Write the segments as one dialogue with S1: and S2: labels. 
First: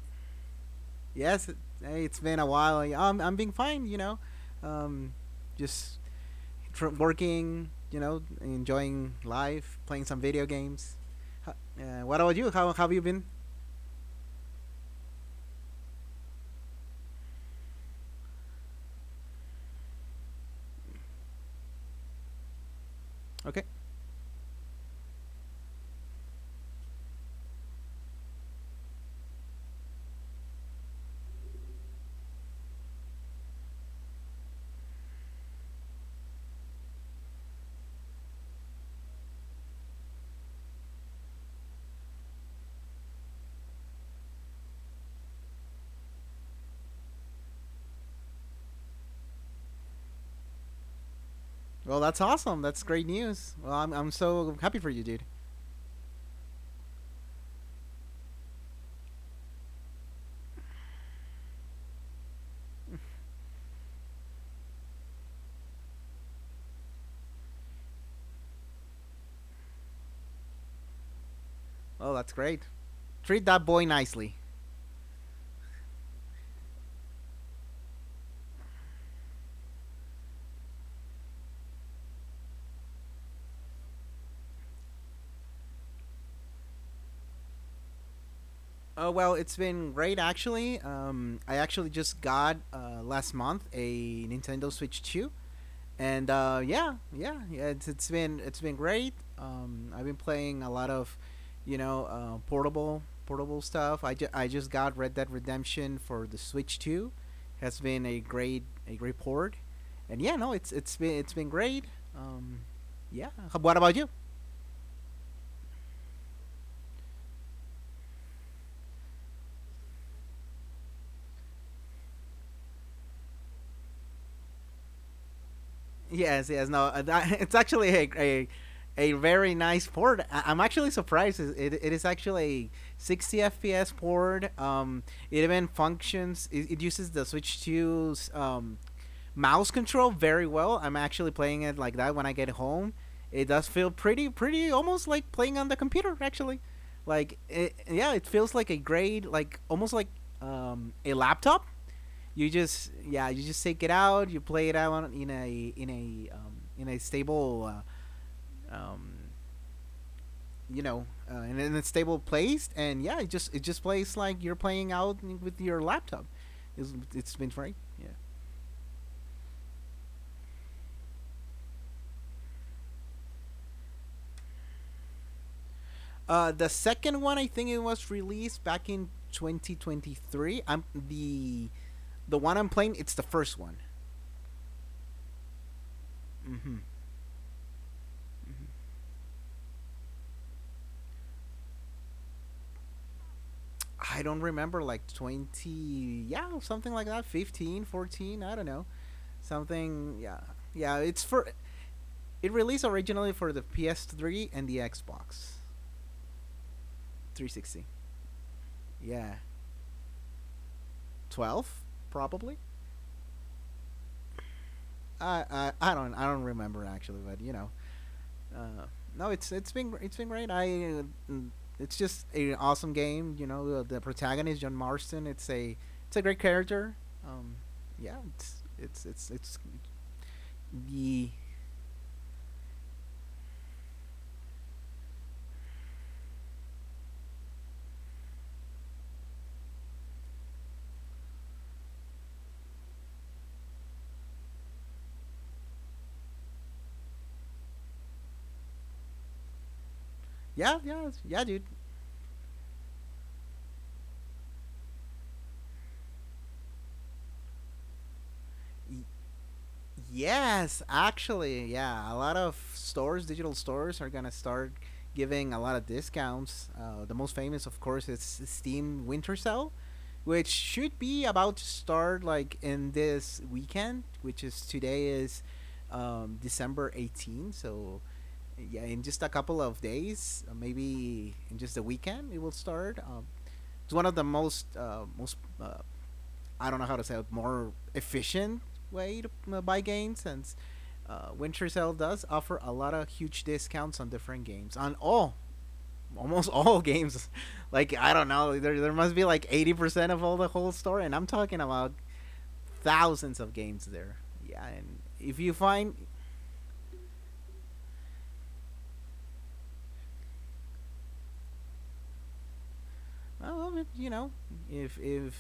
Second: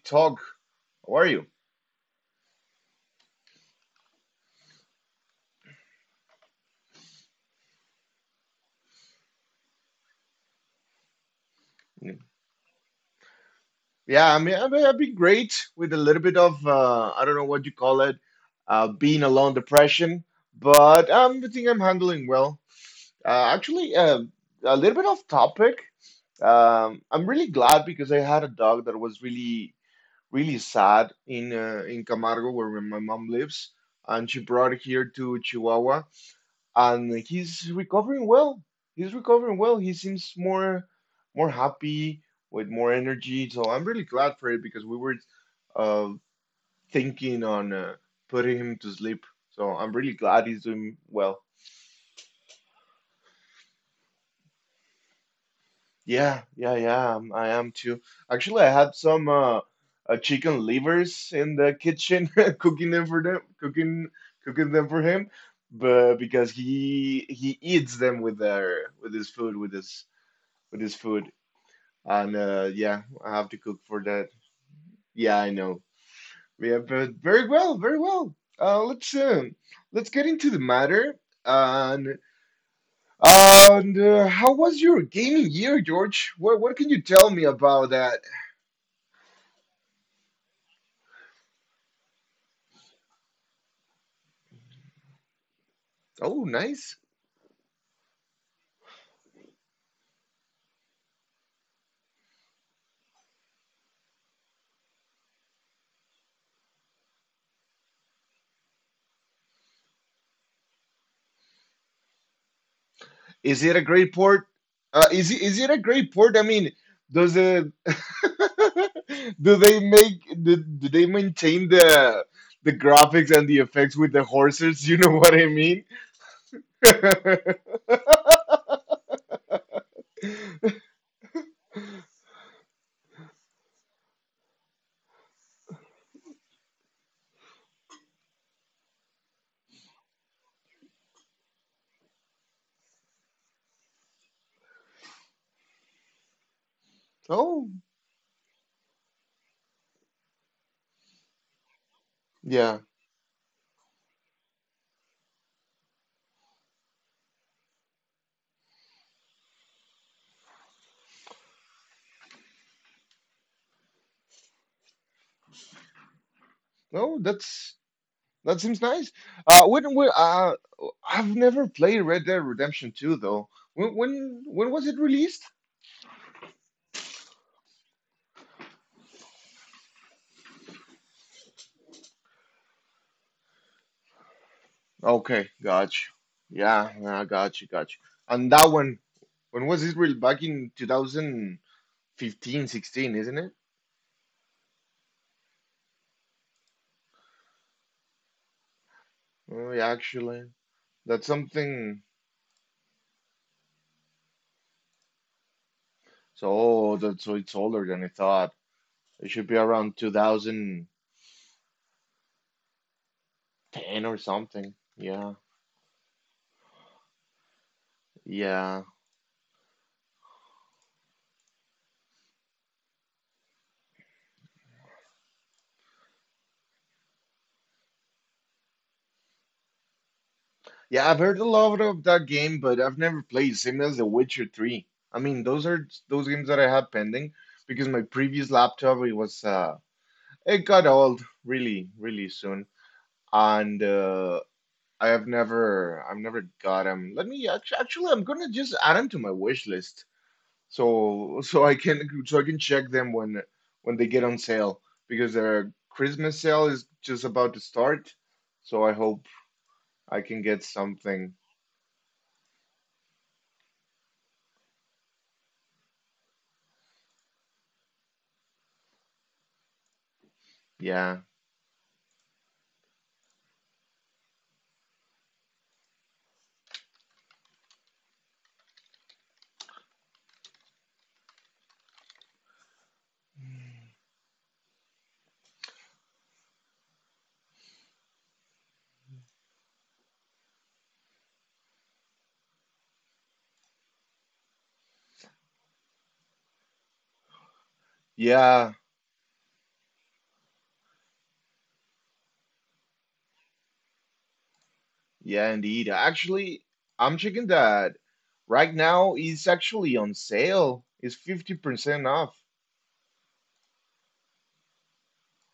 S1: talk. How are you?
S2: Yes, hey, it's been a while. Yeah, I'm being fine. You know, um, just working. You know, enjoying life, playing some video games. What about you? How have you been?
S1: Yeah, I mean, I've been great with a little bit of I don't know what you call it, being alone depression, but I think I'm handling well.
S2: Okay.
S1: Actually, a little bit off topic. I'm really glad because I had a dog that was really, really sad in Camargo where my mom lives, and she brought it here to Chihuahua, and he's recovering well. He's recovering well. He seems more happy with more energy. So I'm really glad for it because we were uh, thinking on putting him to sleep. So I'm really glad he's doing well.
S2: Well, that's awesome. That's great news. Well, I'm so happy for you, dude.
S1: Yeah, yeah, yeah. I am too. Actually, I had some chicken livers in the kitchen, cooking them for them, cooking them for him, but because he eats them with their with his food with his food.
S2: Well,
S1: And
S2: that's great.
S1: yeah, I have to
S2: Treat
S1: cook
S2: that boy
S1: for that.
S2: nicely.
S1: Yeah, I know. Yeah, but very well, very well. Let's Let's get into the matter. And and how was your gaming year, George? What can you tell me about that?
S2: Oh well, it's been great actually. I actually just got last month a Nintendo Switch 2, and
S1: Oh, nice.
S2: it's it's been great. I've been playing a lot of, you know, portable stuff. I just got Red Dead Redemption for the Switch 2. Has been a great port, and yeah, no, it's it's been great. Um, yeah,
S1: Is it a
S2: what about
S1: great
S2: you?
S1: port? Is it is it a great port? I mean, does the do they maintain the graphics and the effects with the horses? You know what I mean?
S2: Yes, No, it's actually a very nice port. I'm actually surprised. It is actually a 60 FPS port. It even functions. It uses the Switch 2's mouse control very well. I'm actually playing it like that when I get home. It does feel pretty almost like playing on the computer. Actually,
S1: Oh,
S2: yeah, it feels like a great, like almost like a laptop you
S1: yeah.
S2: just you just take it out, you play it out in a in a in a stable uh, um, you know in a stable place, and yeah, it just plays like you're playing out with your laptop. it's,
S1: No,
S2: it's been
S1: that's
S2: great, yeah.
S1: that seems nice. When I've never played Red Dead Redemption 2 though. When was it released?
S2: The second one, I think it was released back in 2023. I'm The one I'm playing, it's the first one.
S1: Okay, gotcha.
S2: Mm-hmm.
S1: Yeah, yeah, gotcha, gotcha. And that one, when was it really back in 2015, sixteen, isn't it?
S2: I don't remember, like 20, yeah, something like that, 15, 14 I don't know.
S1: Oh, yeah,
S2: Something,
S1: actually,
S2: yeah.
S1: that's something.
S2: It released originally for the PS3 and the Xbox
S1: So oh, that's so it's older
S2: 360.
S1: than I thought. It should
S2: Yeah,
S1: be around 2010
S2: 12 probably.
S1: or something. Yeah,
S2: I don't remember actually, but you know,
S1: yeah.
S2: uh, no, it's it's been great. I uh, it's just an awesome game. You know, the protagonist, John Marston. It's a great character. Um, yeah, it's
S1: Yeah, I've heard
S2: the
S1: a lot of that game, but I've never played. Same as The Witcher 3. I mean, those are those games that I have pending because my previous laptop it got old really really soon, and I've never got them. Let me actually I'm gonna just add them to my wish list
S2: yeah yeah
S1: so
S2: yeah
S1: so I
S2: dude.
S1: can check them when they get on sale because their Christmas sale is just about to start, so I
S2: Y-
S1: hope I can get
S2: Yes,
S1: something.
S2: actually, yeah. A lot of stores, digital stores, are gonna start giving a lot of discounts. The most famous, of course, is Steam Winter Sale, which should
S1: Yeah.
S2: be about to start like in this weekend, which is today is December 18th. So yeah, in just a couple of days, maybe in just a weekend, it will start. It's one of the most I don't know how to say it, more efficient way to buy games, since Winter Sale does offer a lot of huge discounts on different games, on all almost all games. Like, I don't know,
S1: Yeah,
S2: there must be like 80% of all the whole store, and I'm talking about thousands of games there. Yeah, and
S1: yeah,
S2: if you
S1: indeed.
S2: find
S1: Actually, I'm checking that right now. It's actually on sale. It's 50% off
S2: well, you know, if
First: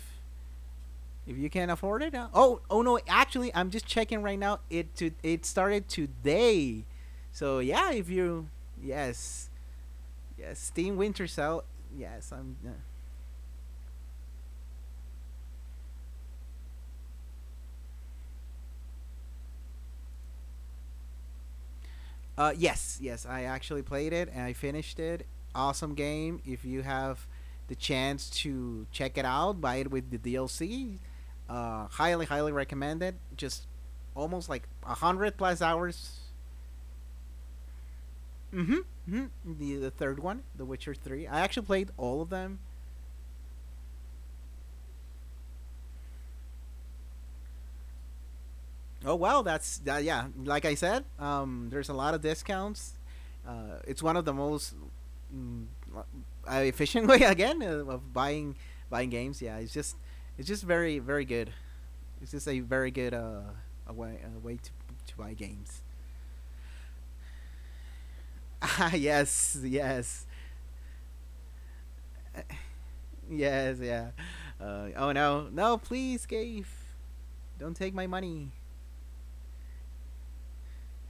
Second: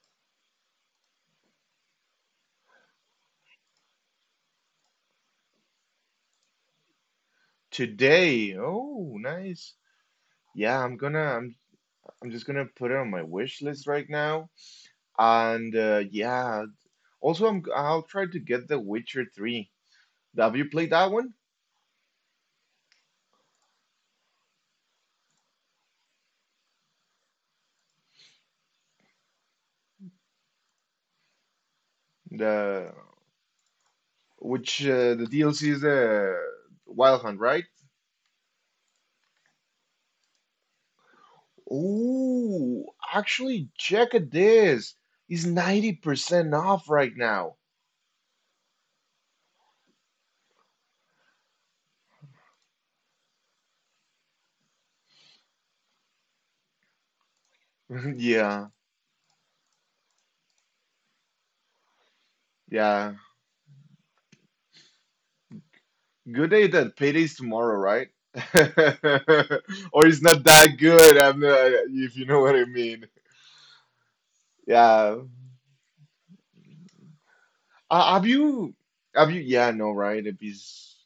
S2: if you can't afford it, oh, oh no, actually, I'm just checking right now, it started today. So yeah, if you
S1: today. Oh,
S2: yes.
S1: nice.
S2: Yes,
S1: Yeah,
S2: Steam
S1: I'm gonna
S2: Winter
S1: I'm
S2: Cell. Yes,
S1: I'm just
S2: I'm.
S1: gonna
S2: Uh,
S1: put it on my wish list right now. And yeah, also I'll try to get The Witcher 3. Have you played that one?
S2: yes, yes, I actually played it and I finished it. Awesome game. If you have the chance to check it out, buy it with the DLC. Highly
S1: The
S2: recommend it. Just almost like
S1: which
S2: a
S1: uh, the
S2: hundred plus
S1: DLC is
S2: hours.
S1: the Wild Hunt, right?
S2: Mm-hmm. Mm-hmm. The third one, The Witcher Three. I actually played all of them.
S1: Ooh, actually, check at this. It's 90% off right now.
S2: Oh wow, that's that. Yeah, like I said, there's a lot of discounts. It's one of the most mm, uh, efficient way again, of
S1: Yeah,
S2: buying games. Yeah, it's just very very good. It's just a very good
S1: yeah.
S2: a way to buy games.
S1: Good day that payday's tomorrow, right?
S2: Ah yes
S1: Or
S2: yes
S1: it's not that good, I'm not, if you know what I mean.
S2: yes, yeah. Oh
S1: Yeah.
S2: no no, please, Gabe, don't take my
S1: Uh, have
S2: money.
S1: you, yeah, no, right? If he's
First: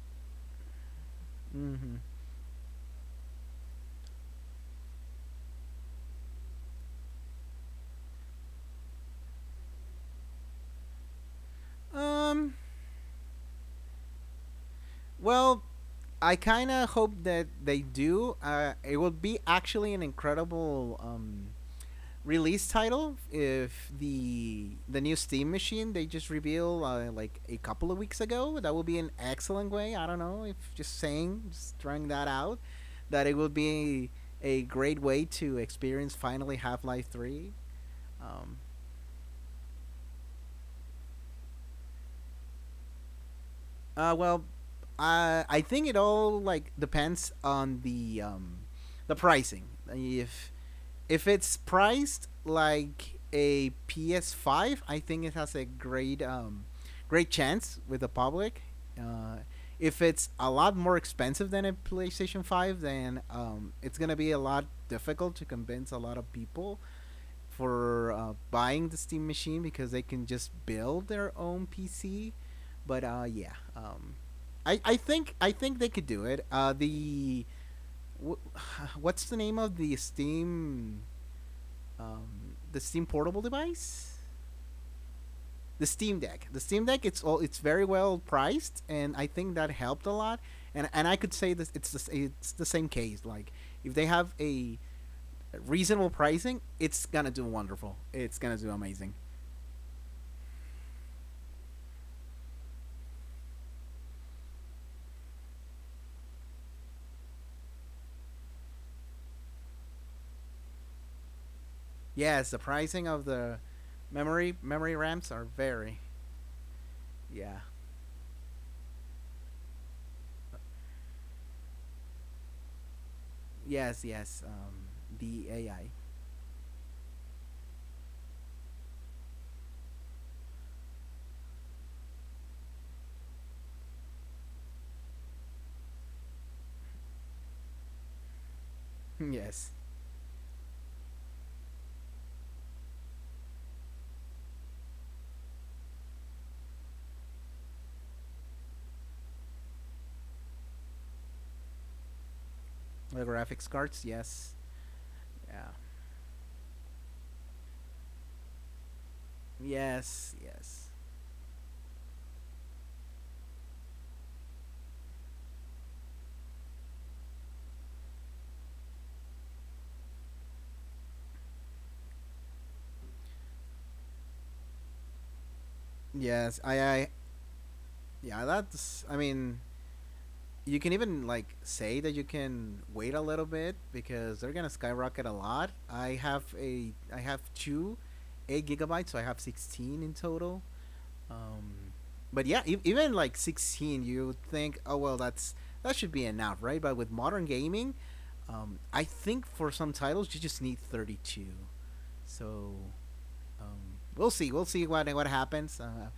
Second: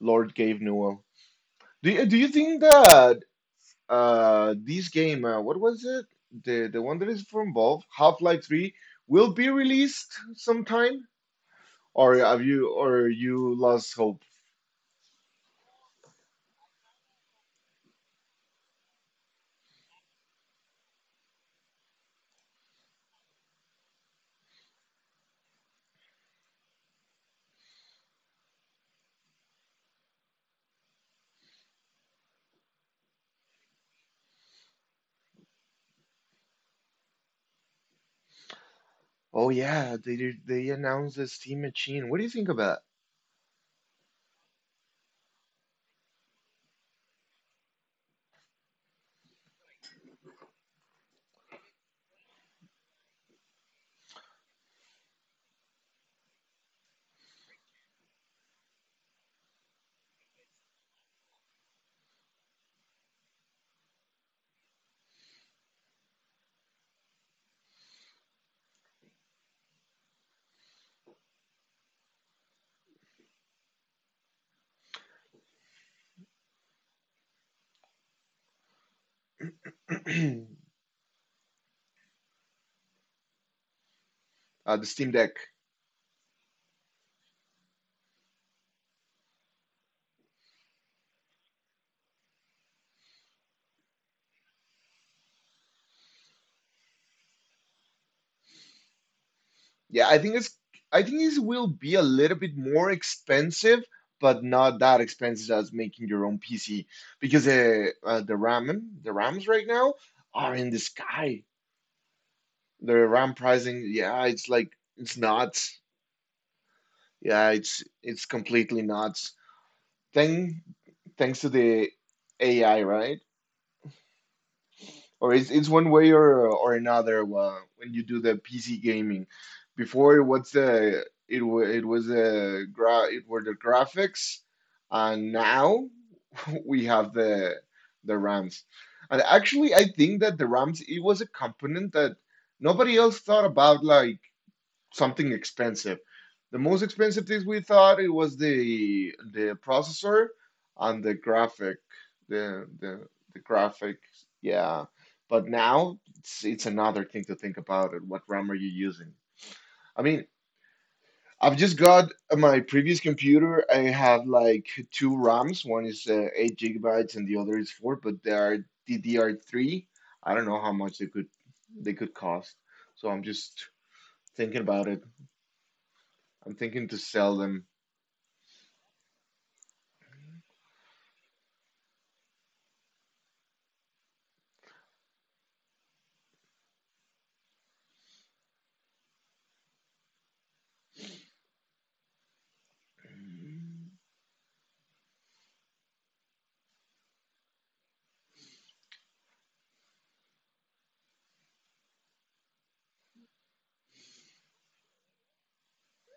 S1: Lord gave Newell.
S2: hmm
S1: Do you think that this game, what was it? The one that is from Valve, Half-Life 3, will be released sometime? Or have
S2: Um,
S1: you or you lost hope?
S2: Well, I kind of hope that they do. It would be actually an incredible release title if the new Steam machine they just reveal, like a couple of weeks ago. That would be an excellent way. I don't know, if just saying, just throwing that out, that it would be a great way to experience finally Half Life Three. Um,
S1: Oh yeah, they announced the Steam Machine. What do you think about
S2: Well, I think it all like depends on the pricing. If it's priced like a PS5, I think it has a great great chance with the public. Uh, if it's a lot more expensive than a PlayStation 5, then it's gonna be a lot difficult to convince a lot of people for buying the Steam machine, because they can just build their own PC. But I think they could do it. Wh- what's the name of the
S1: uh,
S2: Steam, the Steam portable device?
S1: the Steam Deck?
S2: The Steam Deck. The Steam Deck. It's all. It's very well priced, and I think that helped a lot. And I could say this. It's the same case. Like, if they have a reasonable pricing, it's gonna do wonderful. It's gonna do amazing.
S1: Yeah, I think it will be a little bit more expensive, but not that expensive as making your own PC because the RAMs right now are in the sky.
S2: Yes, the
S1: The
S2: pricing of
S1: RAM
S2: the
S1: pricing, yeah, it's
S2: memory
S1: like
S2: memory
S1: it's
S2: ramps are
S1: nuts.
S2: very.
S1: Yeah,
S2: Yeah.
S1: it's completely nuts. Thank thanks to the AI, right?
S2: Yes.
S1: Or
S2: The
S1: it's one
S2: AI.
S1: way or another when you do the PC gaming. Before it was the it were the graphics, and now we have the RAMs. And
S2: Yes.
S1: actually, I think that the RAMs it was a component that nobody else thought about. Like something expensive. The most expensive things we thought it was the processor and the graphic, the the
S2: The
S1: the
S2: graphics
S1: graphic,
S2: cards. Yes.
S1: yeah. But
S2: Yeah.
S1: now it's another thing to think about it. What RAM are you using? I mean,
S2: Yes. Yes.
S1: I've just got my previous computer. I had like two RAMs. One is 8 GB and the other is four, but they are DDR3. I don't know how much they could cost. So I'm just thinking about it. I'm
S2: Yes. I.
S1: thinking to
S2: I.
S1: sell them.
S2: Yeah. That's. I mean, you can even like say that you can wait a little bit, because they're gonna skyrocket a lot. I have a. I have two, 8 gigabytes, so I have 16 in total. Um, but Yeah, even like 16, you think, oh well, that's that should be enough, right? But with modern gaming, I think for some titles you just need 32. So um, we'll see. We'll see what happens.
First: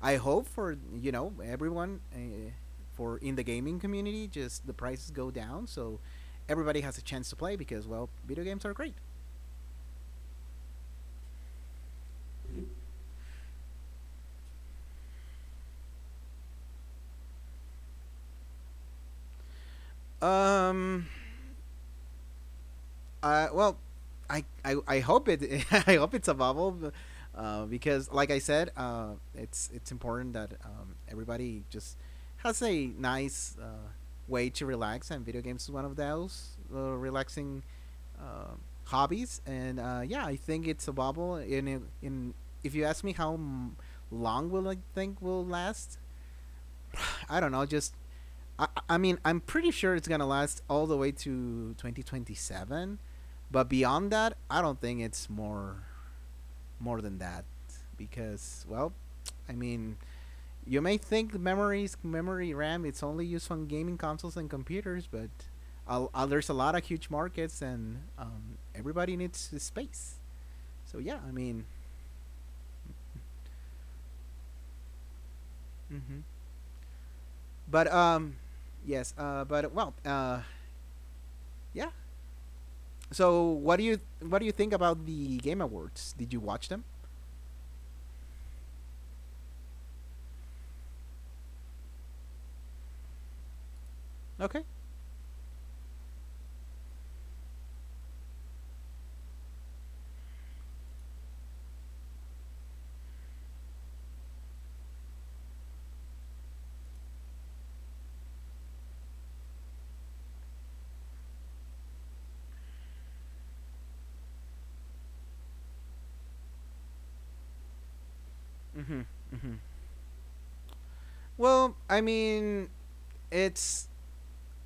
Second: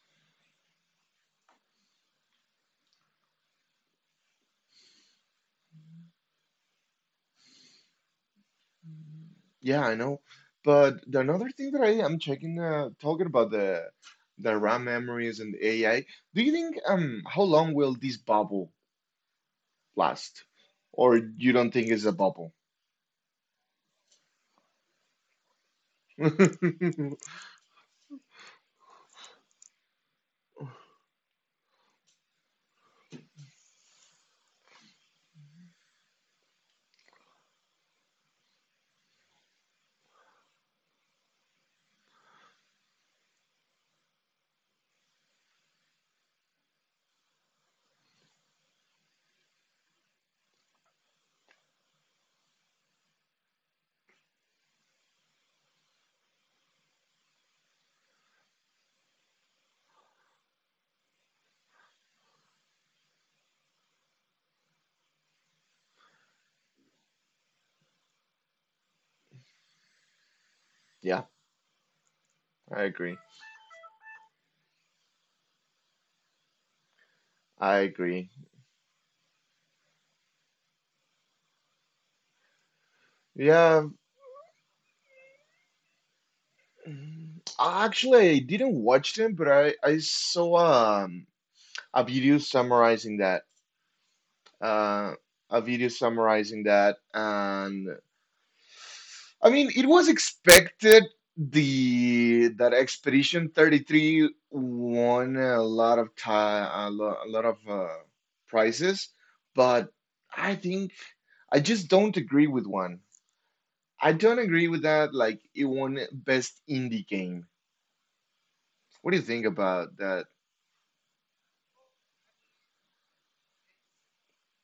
S2: I hope for, you know, everyone, for in the gaming community, just the prices go down, so everybody has a chance to play, because well, video games are great.
S1: Yeah, I know. But the another thing that I am checking, talking about the RAM memories and the AI, do you think how long will this bubble last?
S2: Um,
S1: Or you don't think it's a bubble?
S2: Well, I hope it, I hope it's a bubble, because like I said, it's important that everybody just has a nice way to relax, and video games is one of those relaxing uh, hobbies. And yeah, I think it's a bubble. If you ask me how long will I think will last, I don't know. Just, I mean, I'm pretty sure it's gonna last all the way to 2027, but beyond that, I don't think it's more more than that because, well, I mean, you may think memories memory RAM it's only used on gaming consoles and computers, but there's a lot of huge markets, and everybody needs space. So yeah,
S1: Yeah,
S2: I mean,
S1: I agree.
S2: mhm.
S1: I
S2: but
S1: agree.
S2: yes, but well, yeah, So
S1: Yeah,
S2: what do you think about the Game Awards? Did you watch them?
S1: mm, actually, I didn't watch them, but I saw um a video summarizing that.
S2: Okay.
S1: Uh, a video summarizing that, and I mean, it was expected the that Expedition 33 won a lot of time, a lot of prizes, but I think I just don't agree with one. I don't agree with that. Like it won best indie game.
S2: Mm-hmm.
S1: What do you think
S2: Mm-hmm.
S1: about that?
S2: Well, I mean, it's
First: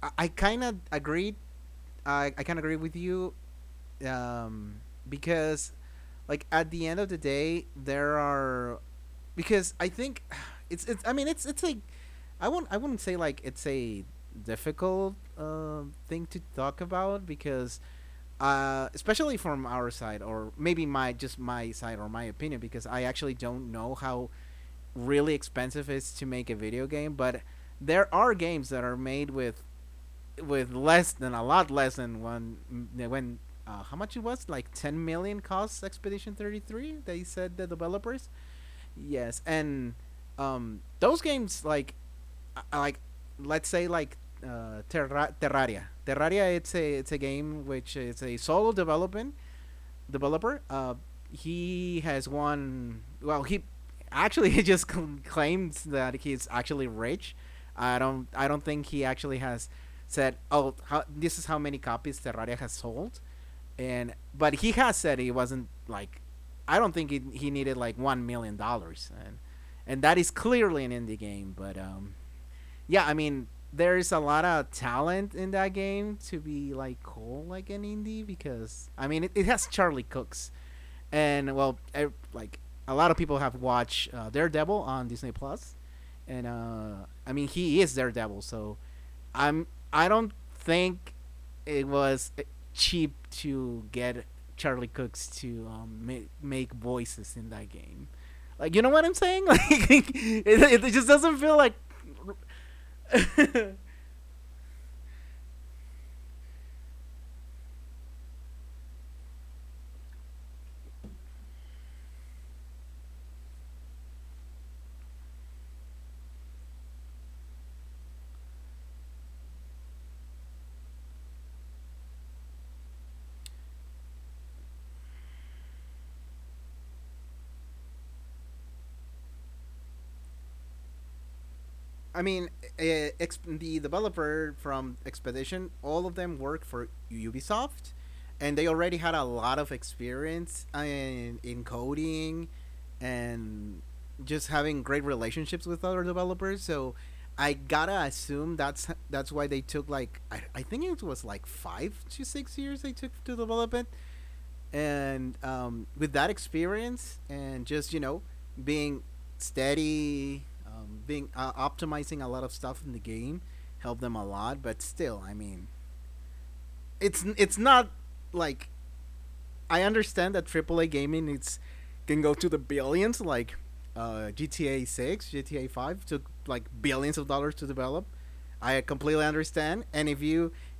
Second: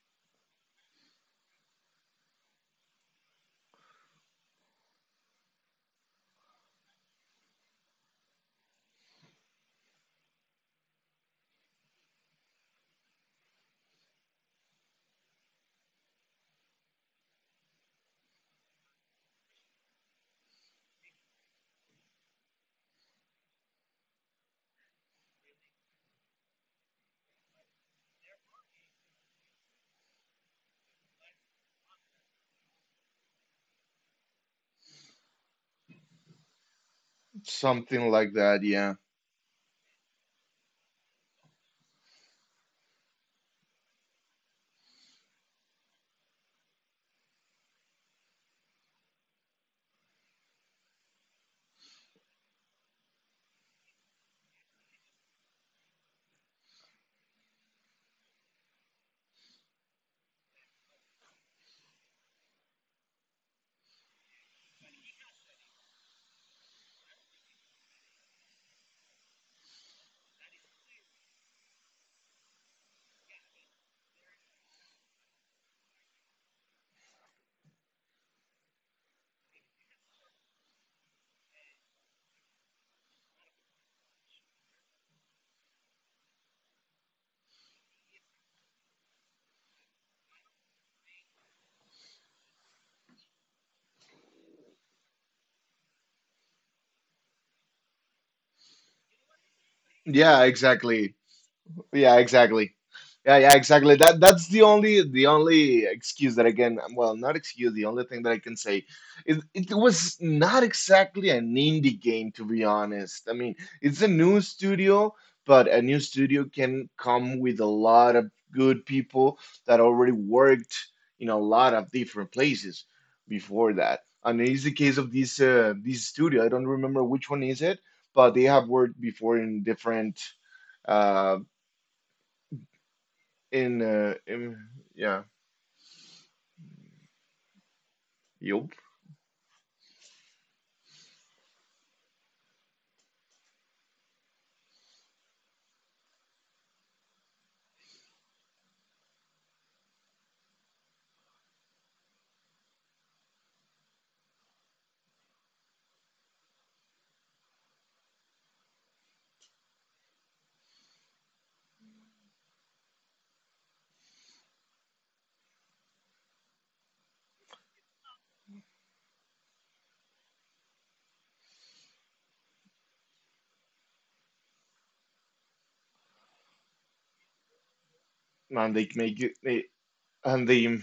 S2: I kind of agreed. I kind of agree with you, um, because like at the end of the day, there are, because I think it's it's. I mean, it's like, I wouldn't say like it's a difficult thing to talk about, because especially from our side, or maybe my side or my opinion, because I actually don't know how really expensive it is to make a video game, but there are games that are made with less than, a lot less than one, when, how much it was, like 10 million cost Expedition 33, they said, the
S1: Something
S2: developers.
S1: like that, yeah.
S2: Yes, and those games like, uh, like let's say like, terraria it's a game which is a solo development developer. He has won. Well, he actually he just claims that he's actually rich. I don't think he actually has said, "Oh, how, this is how many copies Terraria has sold," and but he has said he wasn't like. I don't think he needed like $1 million, and that is clearly an indie game. But yeah, I mean, there is a lot of talent in that game to be like cool like an indie, because I mean it has Charlie Cooks, and well, like a lot of people have watched Daredevil on Disney Plus, and I mean he is Daredevil, so I'm I don't think it was cheap to get Charlie Cooks to make voices in that game. Like, you know what I'm saying? Like,
S1: Yeah,
S2: it just
S1: exactly.
S2: doesn't feel like
S1: Yeah, exactly. Yeah, yeah, exactly. That's the only excuse that I can, well, not excuse, the only thing that I can say is it was not exactly an indie game, to be honest. I mean, it's a new studio, but a new studio can come with a lot of good people that already worked in a lot of different places before that. And it's the case of this this studio. I don't remember which one is it, but they have worked before in different uh
S2: I mean, the
S1: in
S2: developer from
S1: yeah
S2: Expedition, all of them work for Ubisoft, and they
S1: job
S2: already had a lot of experience in coding, and just having great relationships with other developers. So I gotta assume that's why they took like I think it was like 5 to 6 years they took to develop it, and with that experience and just you know being steady, being optimizing a lot of stuff in the game helped them a lot. But still, I mean, it's not like, I understand that aaa gaming it's can go to the billions, like gta 6 gta 5 took like billions of dollars to develop.
S1: and
S2: I
S1: they make
S2: completely
S1: it they
S2: understand. And if
S1: and
S2: you
S1: they on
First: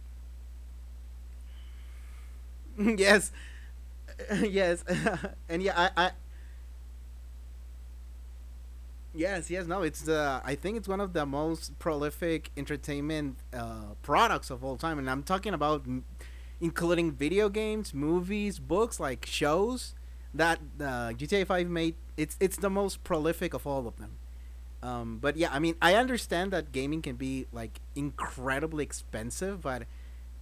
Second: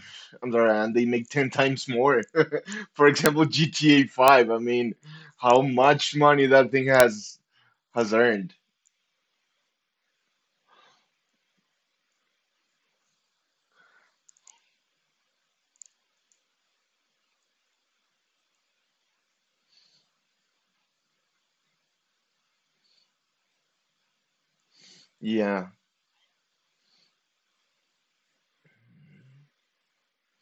S1: the other hand they make 10 times more for
S2: yes
S1: example GTA 5, I
S2: yes
S1: mean, how
S2: and yeah, I
S1: much money that thing has earned.
S2: yes, yes, no. It's the, I think it's one of the most prolific entertainment products of all time, and I'm talking about including video games, movies, books, like shows that GTA Five made. It's the most prolific of all of them. But yeah, I
S1: Yeah.
S2: mean, I understand that gaming can be like incredibly expensive, but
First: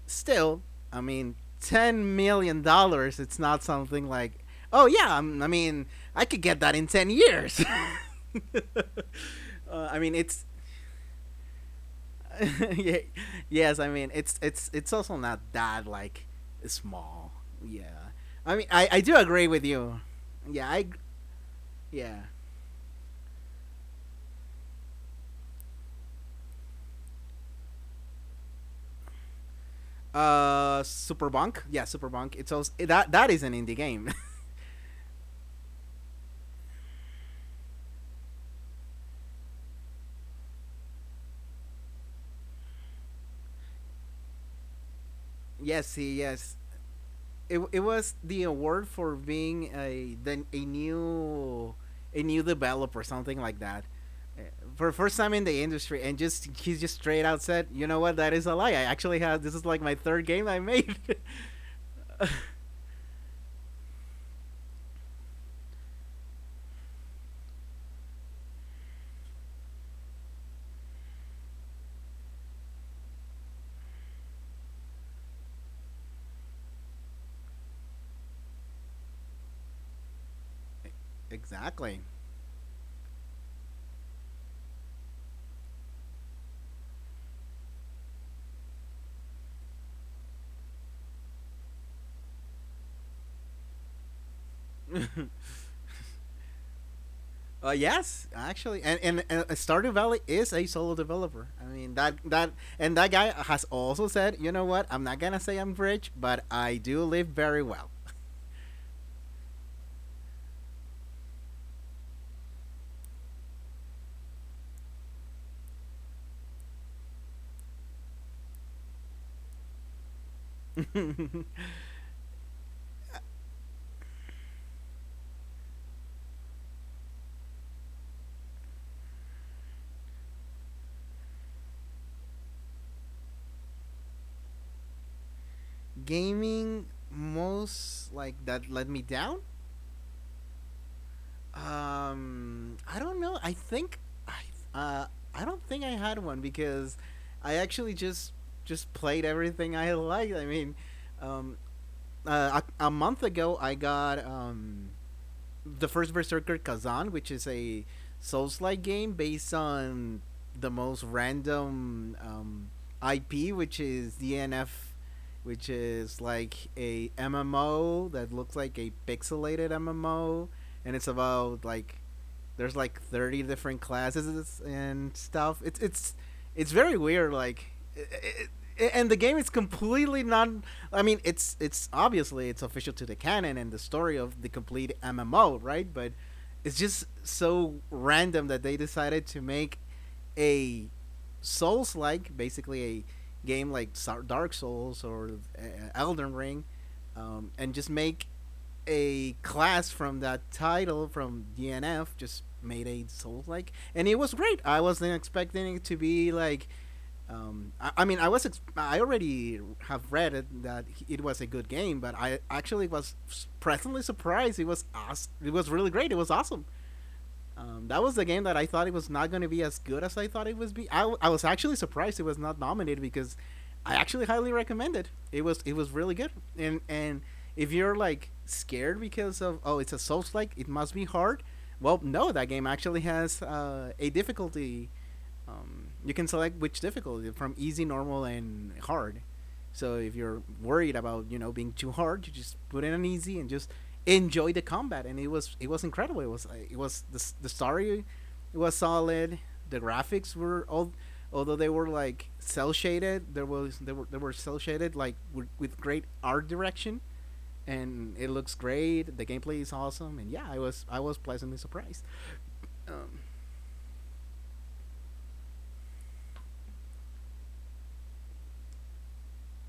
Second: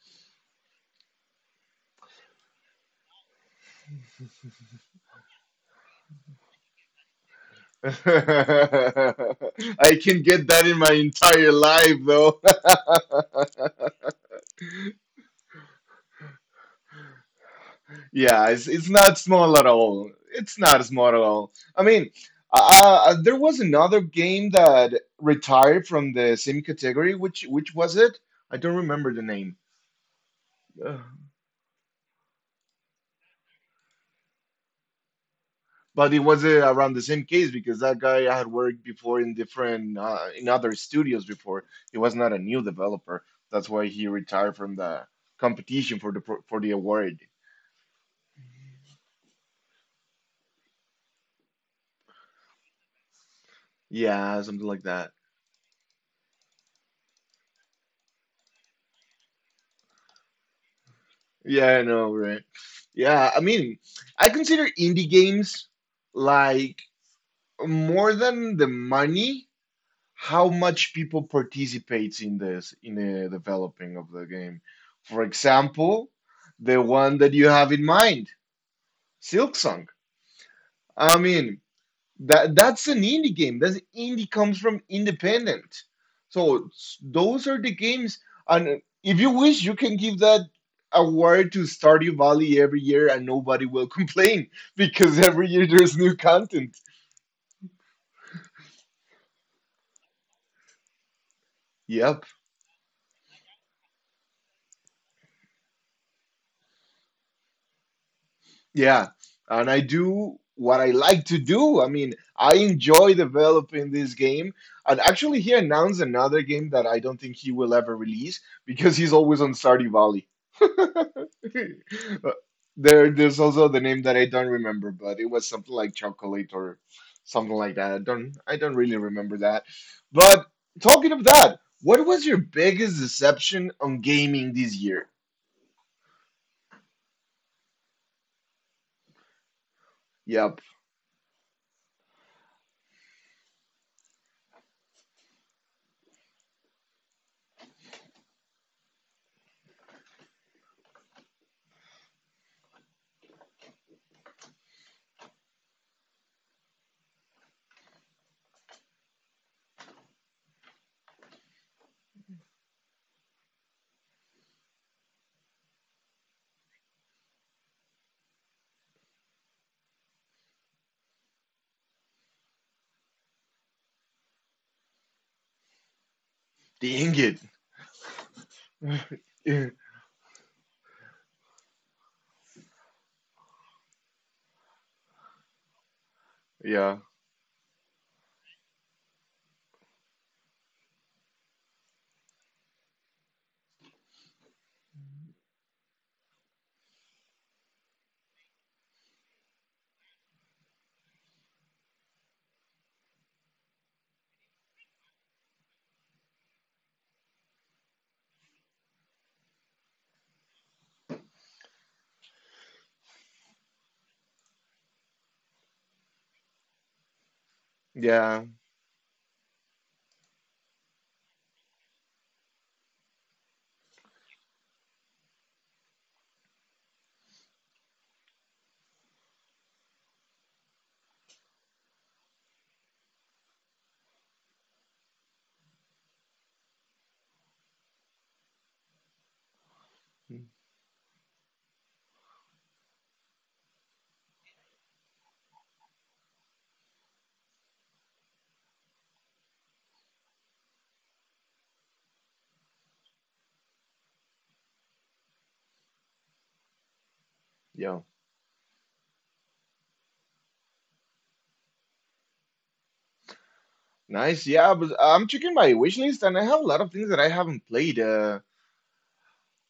S2: still, I mean, $10 million. It's not something like, oh yeah, I mean, I could get that in 10 years.
S1: I
S2: uh, I mean,
S1: can
S2: it's
S1: get that in my entire life though.
S2: yeah, yes. I mean, it's also not that like small. Yeah.
S1: Yeah,
S2: I mean,
S1: it's
S2: I
S1: not
S2: do agree
S1: small at
S2: with you.
S1: all. It's
S2: Yeah,
S1: not
S2: I
S1: small at all. I mean,
S2: yeah.
S1: there was another game that retired from the same category. Which was it? I don't remember the name. Ugh.
S2: Superbunk. Yeah, Superbunk. It's also that is an indie game.
S1: But it was around the same case because that guy had worked before in different in other studios before. He was not a new developer. That's why he retired from the
S2: yes,
S1: competition for
S2: see, yes.
S1: for the award.
S2: It was the award for being a then a new, a new developer, something like that.
S1: Yeah,
S2: Uh,
S1: something like
S2: For
S1: that.
S2: first time in the industry, and just he's just straight out said, "You know what? That is a lie. I actually have, this is like my third game I made."
S1: Yeah, I know, right? Yeah, I mean, I consider indie games like more than the money, how much people participates in this in the developing of the game. For example, the one that you have in mind, Silksong. I mean,
S2: exactly.
S1: that that's an indie game. That's indie comes from independent. So those are the games. And if you wish, you can give that award to Stardew Valley every year, and nobody will complain because every year there's new content.
S2: Yes, actually, and Stardew Valley is a solo developer. I mean, that
S1: Yep.
S2: that and that guy has also said, you know what? I'm not gonna say I'm rich, but I do live very well.
S1: Yeah. And I do what I like to do. I mean, I enjoy developing this game. And actually, he announced another game that I don't think he will ever release because he's always on Stardew Valley. Uh, there, there's also the name that I don't remember, but it was something like chocolate or something like that. I don't really remember that. But talking of that, what was your biggest deception on gaming this year?
S2: Gaming most like that let me down.
S1: Yep,
S2: I don't know. I think I uh I don't think I had one because I actually just played everything I liked. I mean, um, a month ago I got the first Berserker Kazan, which is a Souls-like game based on the most random, IP, which is DNF, which is like a MMO that looks like a pixelated MMO, and it's about like there's like 30 different classes and stuff. It's very
S1: dang
S2: weird,
S1: it.
S2: like it, and the game is completely not, I mean, it's obviously, it's official to the canon and the story of the complete mmo, right? But it's
S1: Yeah,
S2: just so random that they decided to make a souls like, basically a game like Dark Souls or uh, Elden Ring, and just make a class from that title from DNF. Just made a Souls like, and it was great. I wasn't expecting it to be like. I mean, I was I already have read it, that it was a good game, but I actually was pleasantly surprised. It was awesome. It was really great. It was awesome. That was the
S1: yeah,
S2: game that I thought it was not going to be as good as I thought it was be. I was actually surprised it was not nominated because I actually highly recommend it. It was really good. And if you're like scared because of, oh it's a Souls like, it must be hard, well no, that game actually has a difficulty. You can select which difficulty, from easy, normal, and hard. So if you're worried about you know being too hard, you just put in an easy and just enjoy the combat. And it was incredible. It was the story, it was solid. The graphics were all, although they were like cell shaded. There was they were cell shaded like with great art direction,
S1: yeah.
S2: and it looks great. The gameplay is awesome, and yeah, I was pleasantly surprised. Um,
S1: Nice. Yeah, but I'm checking my wish list and I have a lot of things that I haven't played. Uh,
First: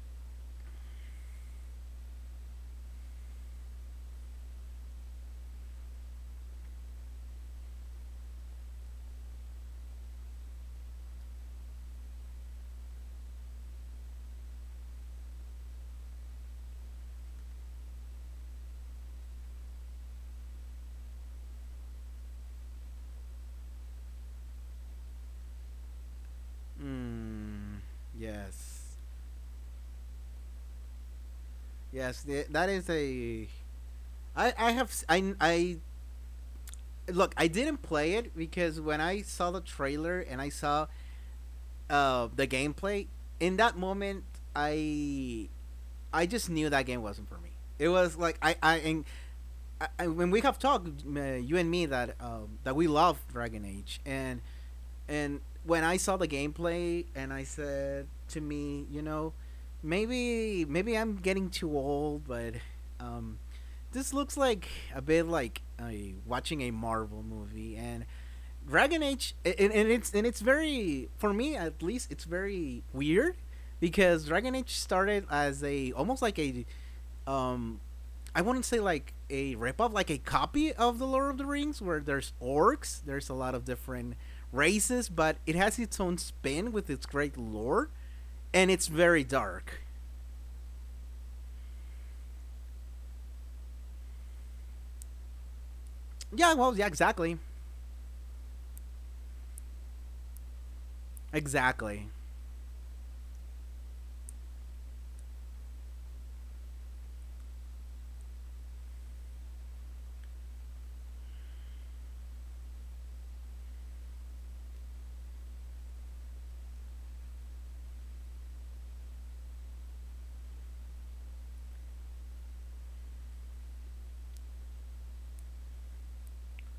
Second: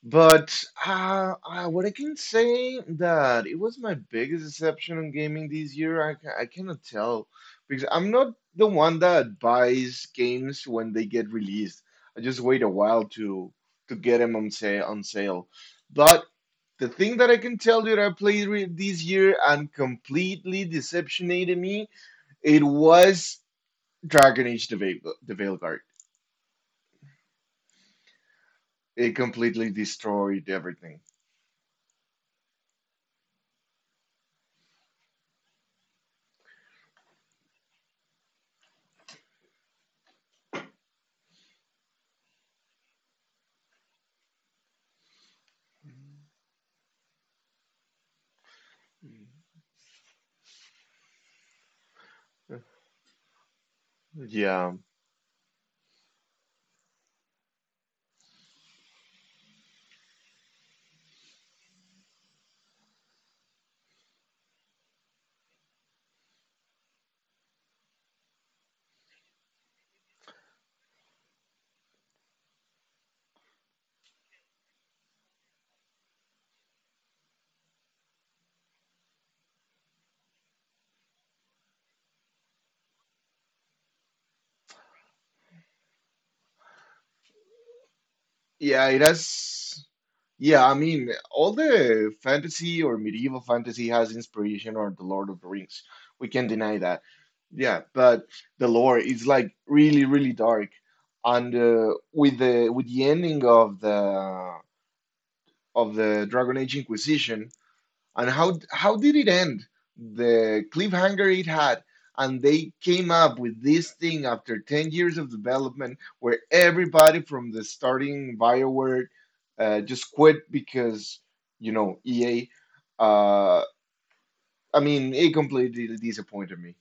S1: But uh, uh, what I can say that it was my biggest deception on gaming this year. I cannot tell because I'm not the one that buys games when they get released. I just wait a while to get them on sale on sale. But the thing that I can tell you that I played re this year and completely deceptionated me, it was Dragon Age: the Veilguard.
S2: mm, yes,
S1: It completely destroyed everything.
S2: yes, that is a I look. I didn't play it because when I saw the trailer and I saw the gameplay in that moment, I I just knew that game wasn't for me. It was like
S1: Mhm.
S2: when we have talked, you and me, that that we love Dragon Age,
S1: Yeah.
S2: and when I saw the gameplay, and I said to me, you know, maybe I'm getting too old, but um, this looks like a bit like a, watching a Marvel movie, and Dragon Age, and it's very, for me at least, it's very weird because Dragon Age started as a, almost like a, um I wouldn't say like a ripoff, like a copy of the Lord of the Rings, where there's orcs, there's a lot of different races, but it has its own spin with its great lore, and
S1: Yeah,
S2: it's
S1: it
S2: very
S1: has.
S2: dark.
S1: Yeah, I mean, all the fantasy or medieval fantasy has inspiration or the Lord of the Rings. We can't
S2: Yeah, well,
S1: deny
S2: yeah,
S1: that.
S2: exactly,
S1: Yeah, but the lore is like really, really dark. And
S2: exactly.
S1: with the ending of the Dragon Age Inquisition, and how did it end? The cliffhanger it had, and they came up with this thing after 10 years of development where everybody from the starting BioWare just quit because, you know, EA. Uh, I mean, it completely disappointed me.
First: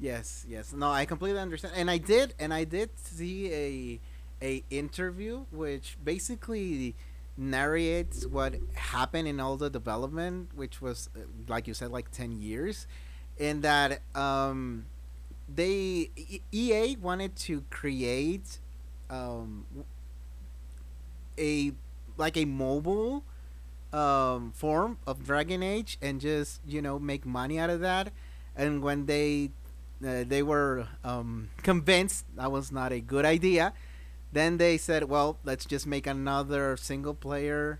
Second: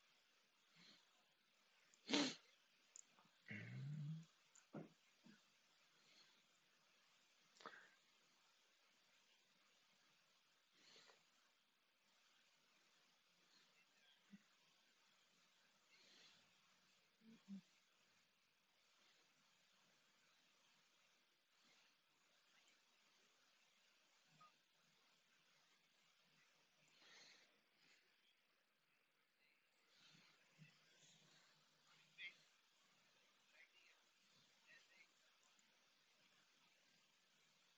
S2: Yes, yes. No, I completely understand. And I did see a interview which basically narrates what happened in all the development, which was like you said, like 10 years. And that they EA wanted to create um a like a mobile, form of Dragon Age and just you know make money out of that. And when they were convinced that was not a good idea, then they said, well, let's just make another single player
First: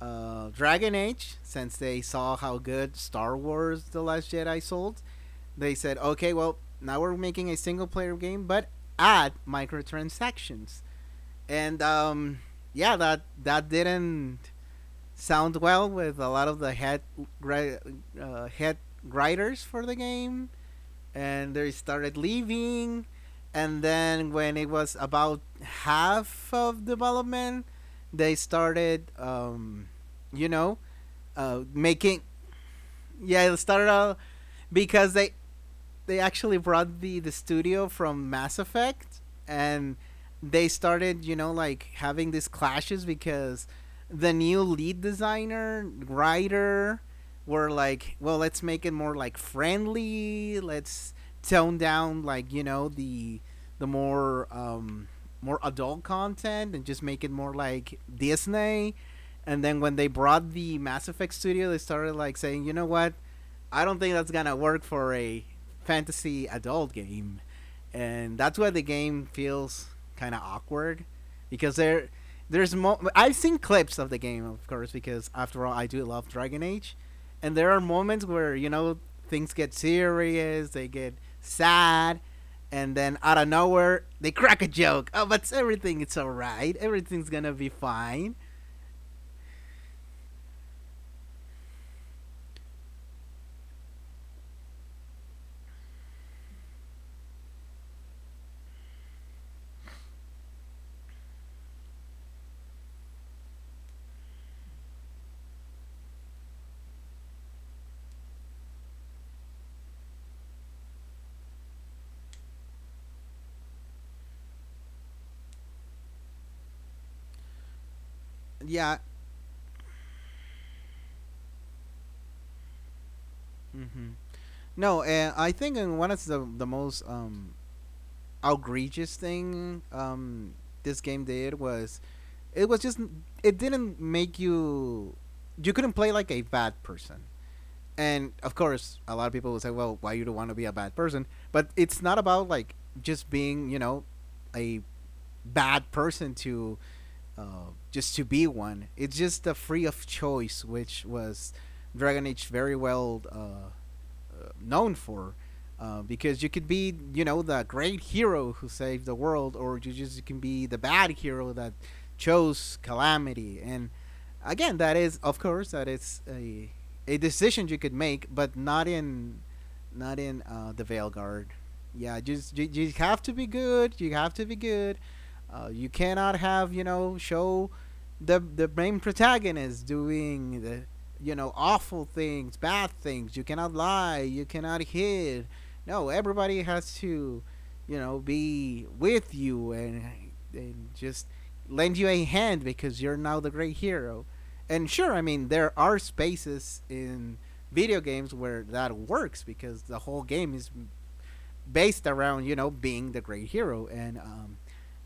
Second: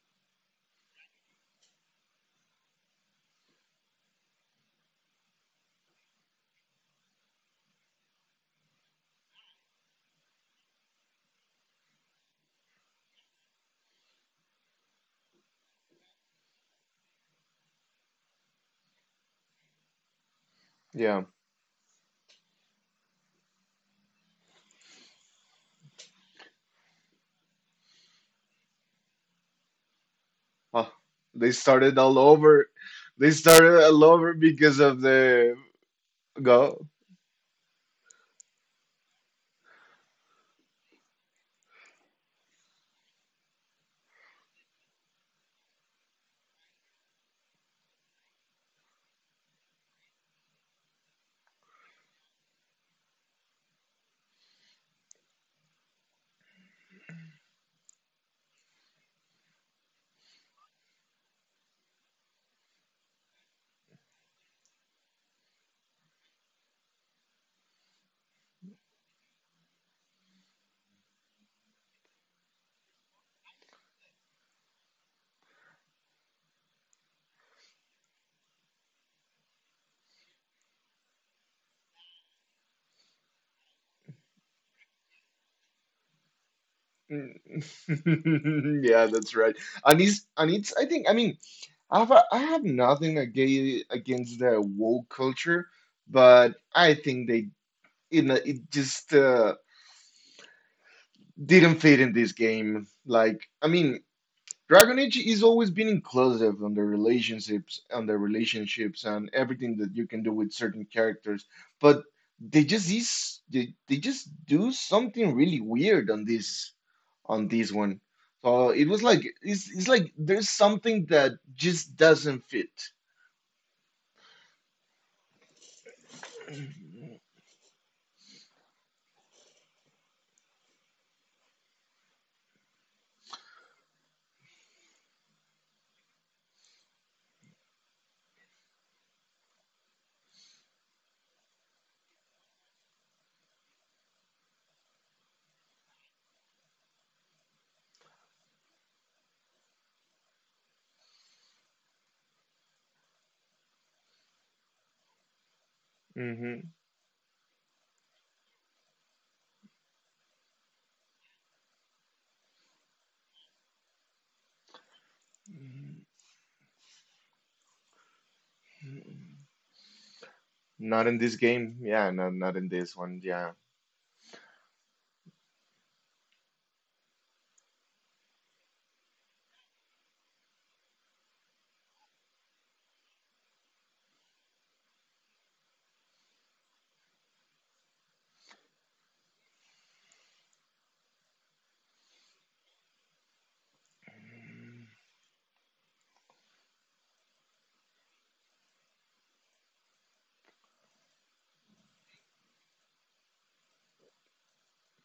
S2: Dragon Age since they saw how good Star Wars: The Last Jedi sold. They said, okay, well, now we're making a single player game, but add microtransactions. And Yeah, that didn't sound well with a lot of the head ri- head writers for the game,
S1: Yeah.
S2: and they started leaving. And then when it was about half of development, they started, you know,
S1: Huh. They started all
S2: making,
S1: over. They
S2: yeah, it
S1: started
S2: started
S1: all
S2: out
S1: over because of
S2: because
S1: the
S2: they actually
S1: go.
S2: brought the studio from Mass Effect, and they started, you know, like having these clashes because the new lead designer, writer were like, well, let's make it more like friendly, let's tone down like, you know, the more more adult content and just make it more like Disney. And then when they brought the Mass Effect studio, they started like saying, you know what? I don't think that's gonna work for a fantasy adult game, and that's why the game feels kind of awkward because there's I've seen clips of the game, of course, because after all, I do love Dragon Age, and there are moments where you know things get serious, they get sad, and then out of nowhere they crack a joke. Oh, but everything it's all right. Everything's gonna be fine.
S1: Yeah, that's right. And it's I think I have nothing against the woke culture, but I think they you know it just didn't fit in this game. Dragon Age is always been inclusive on the relationships, and everything that you can do with certain characters. But they just do something really weird on this one. So it
S2: Yeah.
S1: was like it's like there's something that just doesn't fit.
S2: Hmm. No, I think one of the most outrageous thing, this game did was, it was just it didn't make you, you couldn't play like a bad person. And of course, a lot of people will say, "Well, why you don't want to be a bad person?" But it's not about like just being, you know, a bad person to just to be one. It's just the free of choice, which was Dragon Age very well known for. Because you could
S1: hmm
S2: be, you know, the great hero who saved the world, or you just you can be the bad hero that chose calamity. And again, that is, of course, that is a decision you could make, but not in, not in the
S1: Not
S2: Veil
S1: in this
S2: Guard.
S1: game. Yeah,
S2: Yeah,
S1: no,
S2: just
S1: not
S2: you,
S1: in
S2: you
S1: this one.
S2: have to be
S1: Yeah.
S2: good. You have to be good. You cannot have you know show the main protagonist doing the you know awful things, bad things. You cannot lie, you cannot hid, no, everybody has to, you know, be with you, and just lend you a hand because you're now the great hero. And sure, I mean, there are spaces in video games where that works because the whole game is based around you know being the great hero. And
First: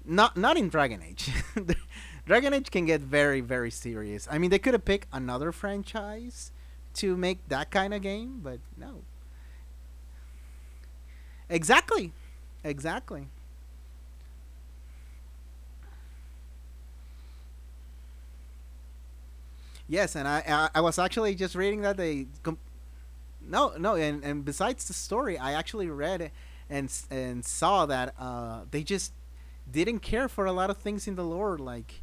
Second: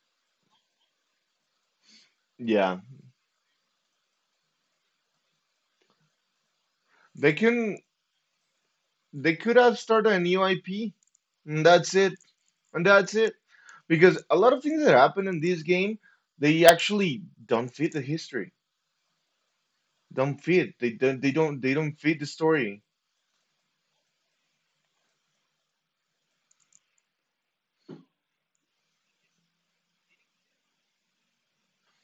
S2: Not not in Dragon Age. Dragon Age
S1: Yeah.
S2: can get very very serious. I mean, they could have picked another franchise to
S1: They
S2: make that
S1: can
S2: kind of game, but no.
S1: they could have started a new IP. And that's
S2: Exactly,
S1: it. And that's
S2: exactly.
S1: it. Because a lot of things that happen in this game, they actually don't fit the history.
S2: Yes, and
S1: Don't fit.
S2: I
S1: They
S2: was
S1: don't they
S2: actually just
S1: don't they
S2: reading that
S1: don't fit the
S2: they
S1: story.
S2: no, no, and besides the story, I actually read and saw that they just didn't care for a lot of things in the lore. Like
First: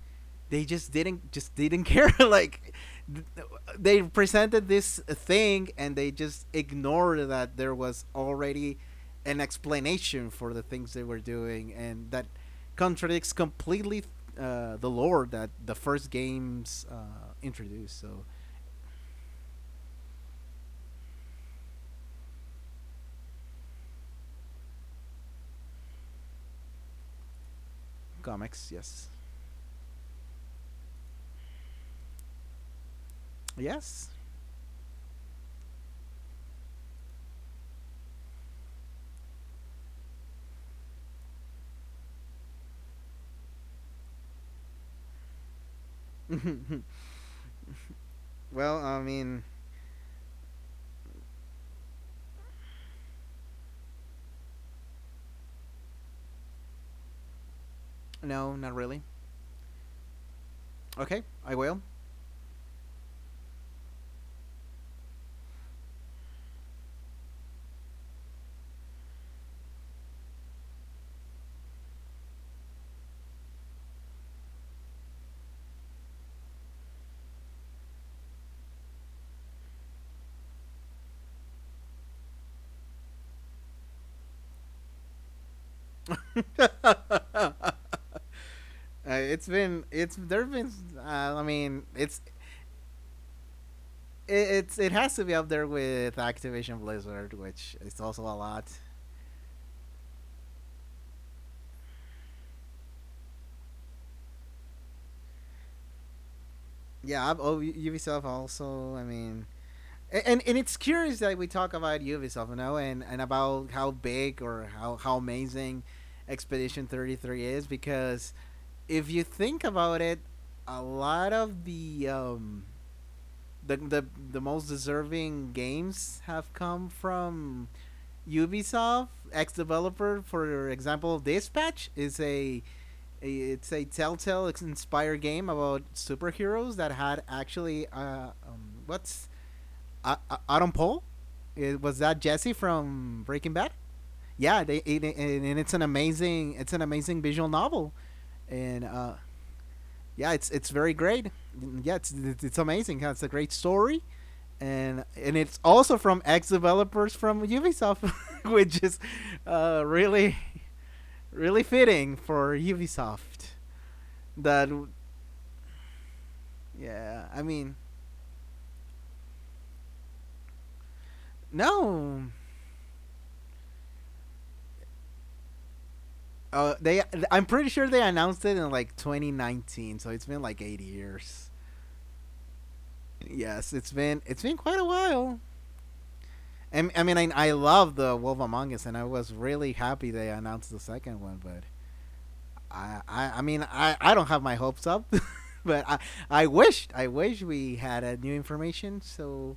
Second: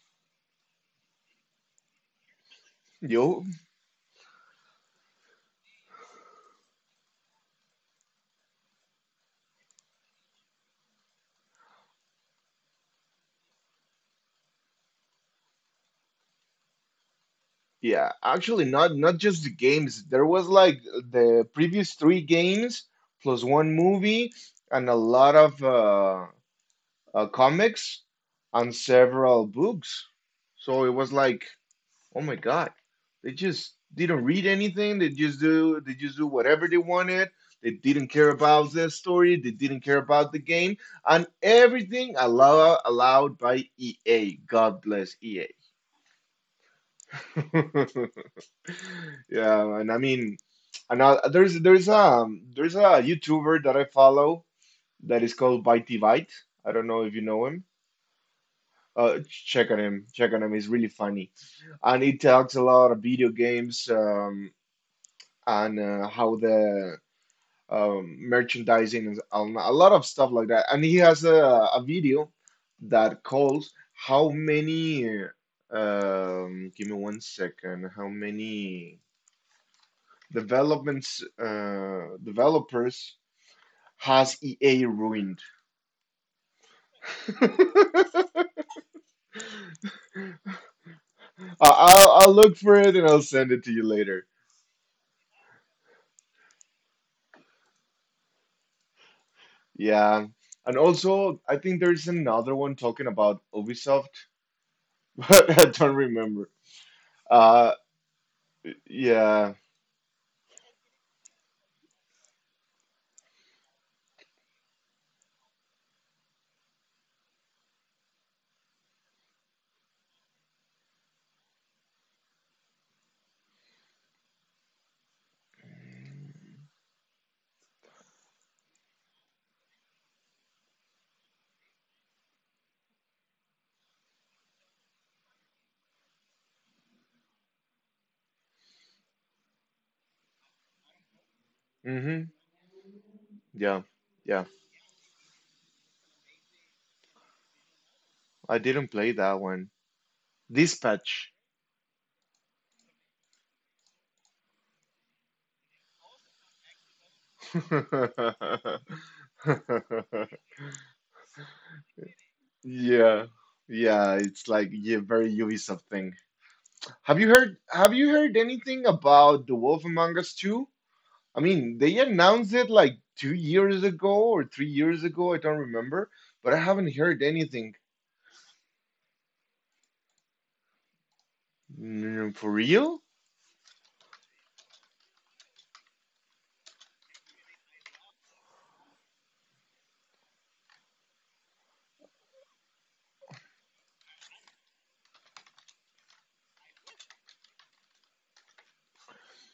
S2: they just didn't care. like th-
S1: Yo.
S2: they presented this thing and they just ignored that there was already an explanation for the things they were doing, and that contradicts completely the lore that the first games introduced.
S1: Yeah,
S2: So
S1: actually not just the games. There was like the previous three games plus one movie and a lot of comics
S2: comics,
S1: and
S2: yes,
S1: several books. So it was like, oh my God, they just
S2: yes.
S1: didn't read anything. They just do whatever they wanted. They didn't care about the story. They didn't care about the game and everything allowed by EA. God bless EA.
S2: Well, I mean,
S1: Yeah, and I mean, there's there's a YouTuber that I follow that is called Bitey Byte. I don't know if you know him.
S2: no, not really.
S1: Uh, Check on him. He's really
S2: Okay,
S1: funny,
S2: I will.
S1: and he talks a lot of video games and how the merchandising and a lot of stuff like that. And he has a video that calls how many. Give me 1 second. How many developments developers has EA ruined? I-
S2: It's been it's there've been uh, I mean,
S1: I'll I'll look for it and I'll send it to you later.
S2: it has to be up there with Activision Blizzard, which is also a lot.
S1: Yeah. And also, I think there's another one talking about Ubisoft, but I don't remember.
S2: Yeah, oh,
S1: Uh,
S2: Ubisoft also. I mean,
S1: yeah.
S2: and it's curious that we talk about Ubisoft, you know, and about how big or how amazing Expedition 33 is because if you think about it, a lot of the the the most deserving games have come from Ubisoft, ex developer. For example, Dispatch is a Telltale inspired game about superheroes that had actually what's Adam Paul? Was that
S1: Mm-hmm.
S2: Jesse from Breaking Bad?
S1: Yeah. Yeah.
S2: Yeah, they it, it, and it's an amazing visual novel,
S1: I
S2: and
S1: didn't play that one.
S2: yeah, it's very great.
S1: Dispatch.
S2: Yeah, it's amazing. Yeah, it's a great story and it's also from ex developers from Ubisoft, which is really really fitting for
S1: Yeah.
S2: Ubisoft.
S1: Yeah, it's
S2: That
S1: like yeah, very Ubisoft thing.
S2: Yeah, I mean,
S1: Have you heard anything about The Wolf Among Us 2? I mean, they
S2: no,
S1: announced it like 2 years ago or 3 years ago, I don't remember, but I haven't
S2: they
S1: heard
S2: I'm pretty
S1: anything.
S2: sure they announced it in like 2019, so it's been like 8 years.
S1: Mm, for real?
S2: Yes, it's been quite a while. And I mean, I love The Wolf Among Us, and I was really happy they announced the second one, but I mean, I don't have my hopes up, but I wish we had a new information so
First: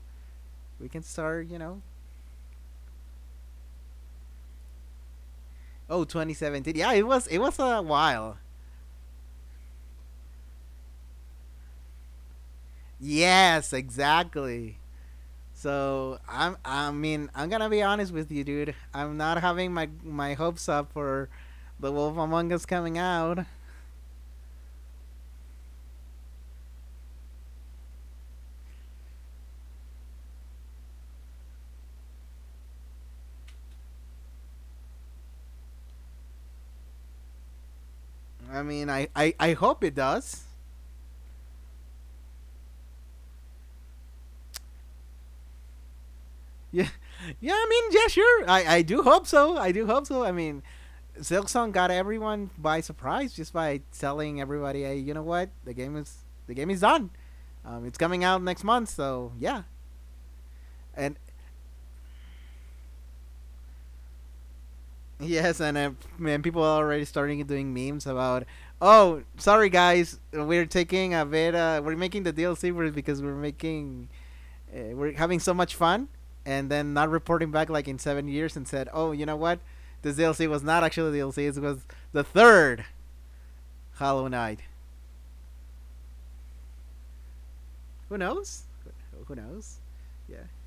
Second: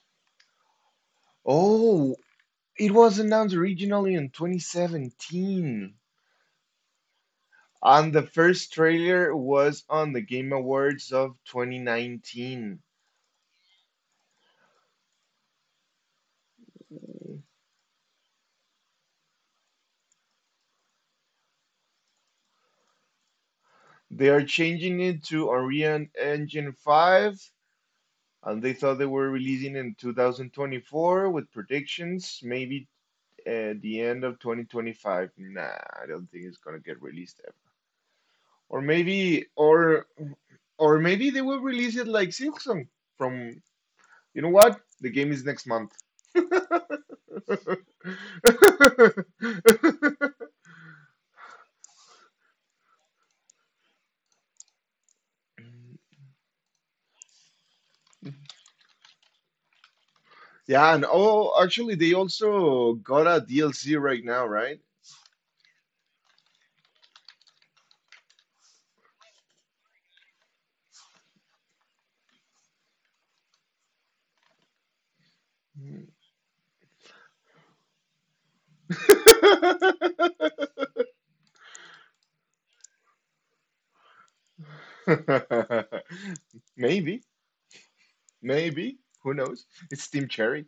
S2: we can start.
S1: Oh, it was announced originally in 2017.
S2: Oh, 2017. Yeah, it was a
S1: And the
S2: while.
S1: first trailer was on the Game Awards of 2019.
S2: Yes, exactly. So, I mean, I'm gonna be honest with you, dude. I'm not having my hopes up for The Wolf Among Us coming out.
S1: They are changing it to Unreal Engine 5, and they thought they were releasing in 2024 with predictions maybe at the end of 2025. Nah, I don't think it's gonna get released ever.
S2: I
S1: Or
S2: mean,
S1: maybe,
S2: I hope it
S1: or
S2: does.
S1: or maybe they will release it like Silksong from. You know what? The game is next month.
S2: Yeah, yeah. I mean, yeah, sure. I do hope so. I do hope so. I mean, Silksong got everyone by surprise just by telling everybody, "Hey, you know what? The game is done. It's coming out next month." So yeah,
S1: Yeah, and
S2: and
S1: oh, actually, they also got a DLC right now, right?
S2: yes, and man, people are already starting doing memes about, "Oh, sorry guys, we're taking a bit. We're making the DLC it because we're making we're having so much fun." And then not reporting back like in 7 years and said, "Oh, you know what? This DLC was not actually DLC. It was the third Hollow Knight."
S1: Maybe,
S2: Who knows?
S1: maybe. Who
S2: Who-
S1: knows?
S2: knows?
S1: It's Team
S2: Yeah,
S1: Cherry.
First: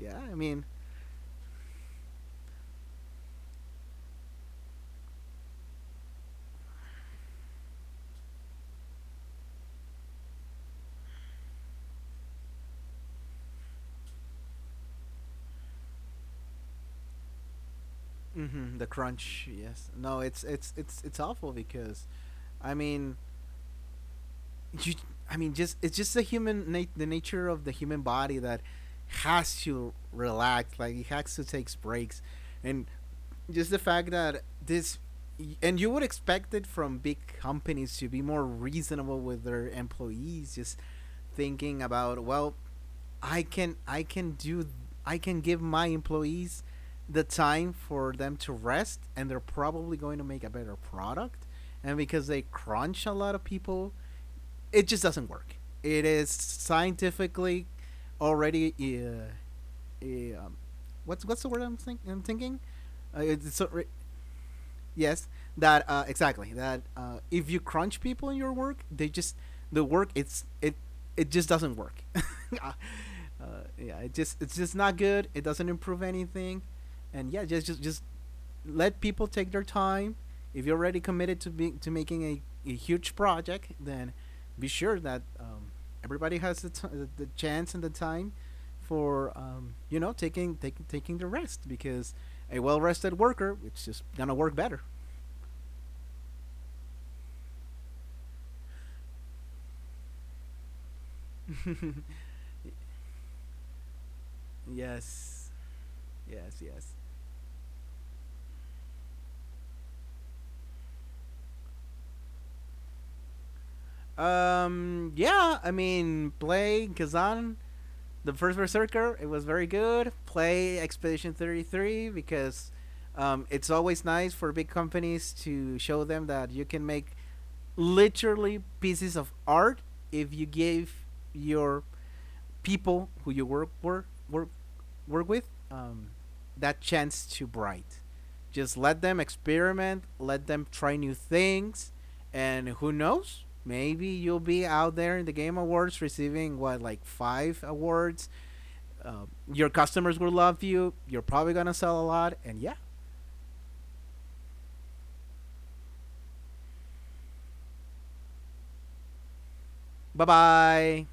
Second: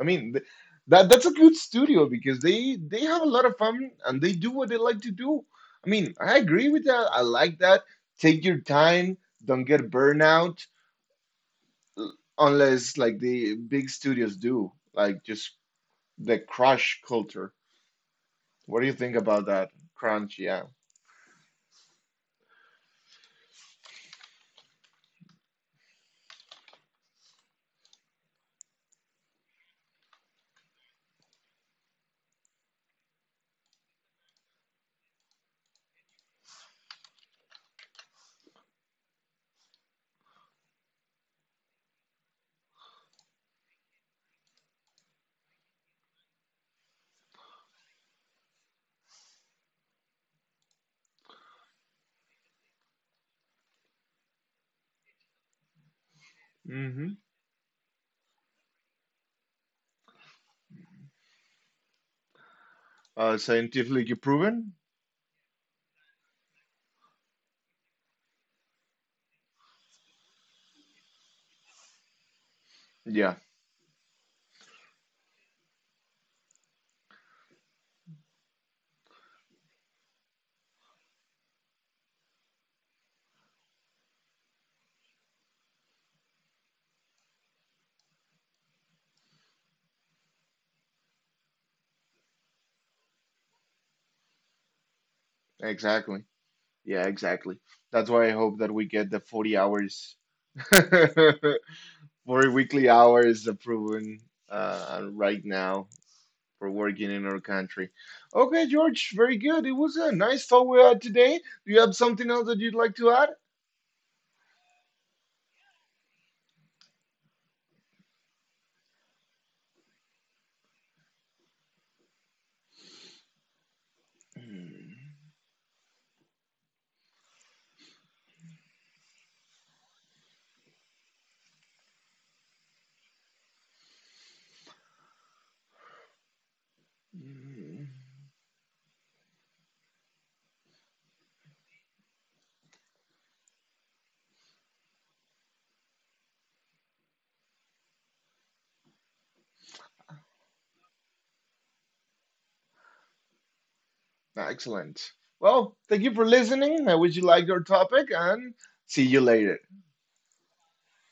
S1: I mean,
S2: I
S1: th
S2: mean,
S1: that that's a good studio because they have a lot of fun and they do what they like to do. I mean, I agree with that. I like that. Take your time. Don't get burnout. Unless like the big studios do, like just the crunch culture. What do
S2: the
S1: you think about
S2: crunch.
S1: that?
S2: Yes. No,
S1: Crunch, yeah.
S2: it's awful because, I mean, you. I mean, just it's just the the nature of the human body that has to relax. Like it has to takes breaks, and just the fact that this, and you would expect it from big companies to be more reasonable with their employees, just thinking about, well, I can do, I can give my employees the time for them to rest, and they're probably going to make a better product. And because they crunch a lot of people, it just doesn't work. It is
S1: hmm
S2: scientifically already what's the word I'm, I'm thinking, uh, it's alre-
S1: Scientifically proven?
S2: yes, that exactly, that if you crunch people in your work, they just, the work it's it it just doesn't work. uh,
S1: Yeah,
S2: yeah, it just, it's just not good, it doesn't improve anything. And yeah, just let people take their time. If you're already committed to be to making a huge project, then be sure that everybody has the chance and the time for, taking the rest because a well rested worker, it's just gonna work better.
S1: exactly. Yeah, exactly. That's why I hope that we get the 40 hours, 40 weekly hours approved right
S2: Yes,
S1: now
S2: yes,
S1: for
S2: yes.
S1: working in our country. Okay, George, very good. It was a nice talk we had today. Do you have something else that you'd like to add?
S2: Yeah, I mean, play Kazan, the first Berserker. It was very good. Play Expedition 33 because it's always nice for big companies to show them that you can make literally pieces of art if you give your people who you work with, that chance to
S1: Mm.
S2: bright. Just let them experiment, let them try new things, and who knows? Maybe you'll be out there in the Game Awards receiving, what, like five awards. Uh, your customers will love you. You're probably gonna sell a lot, and yeah.
S1: Excellent. Well, thank you for listening. I wish you liked our topic and see you later.
S2: Bye bye.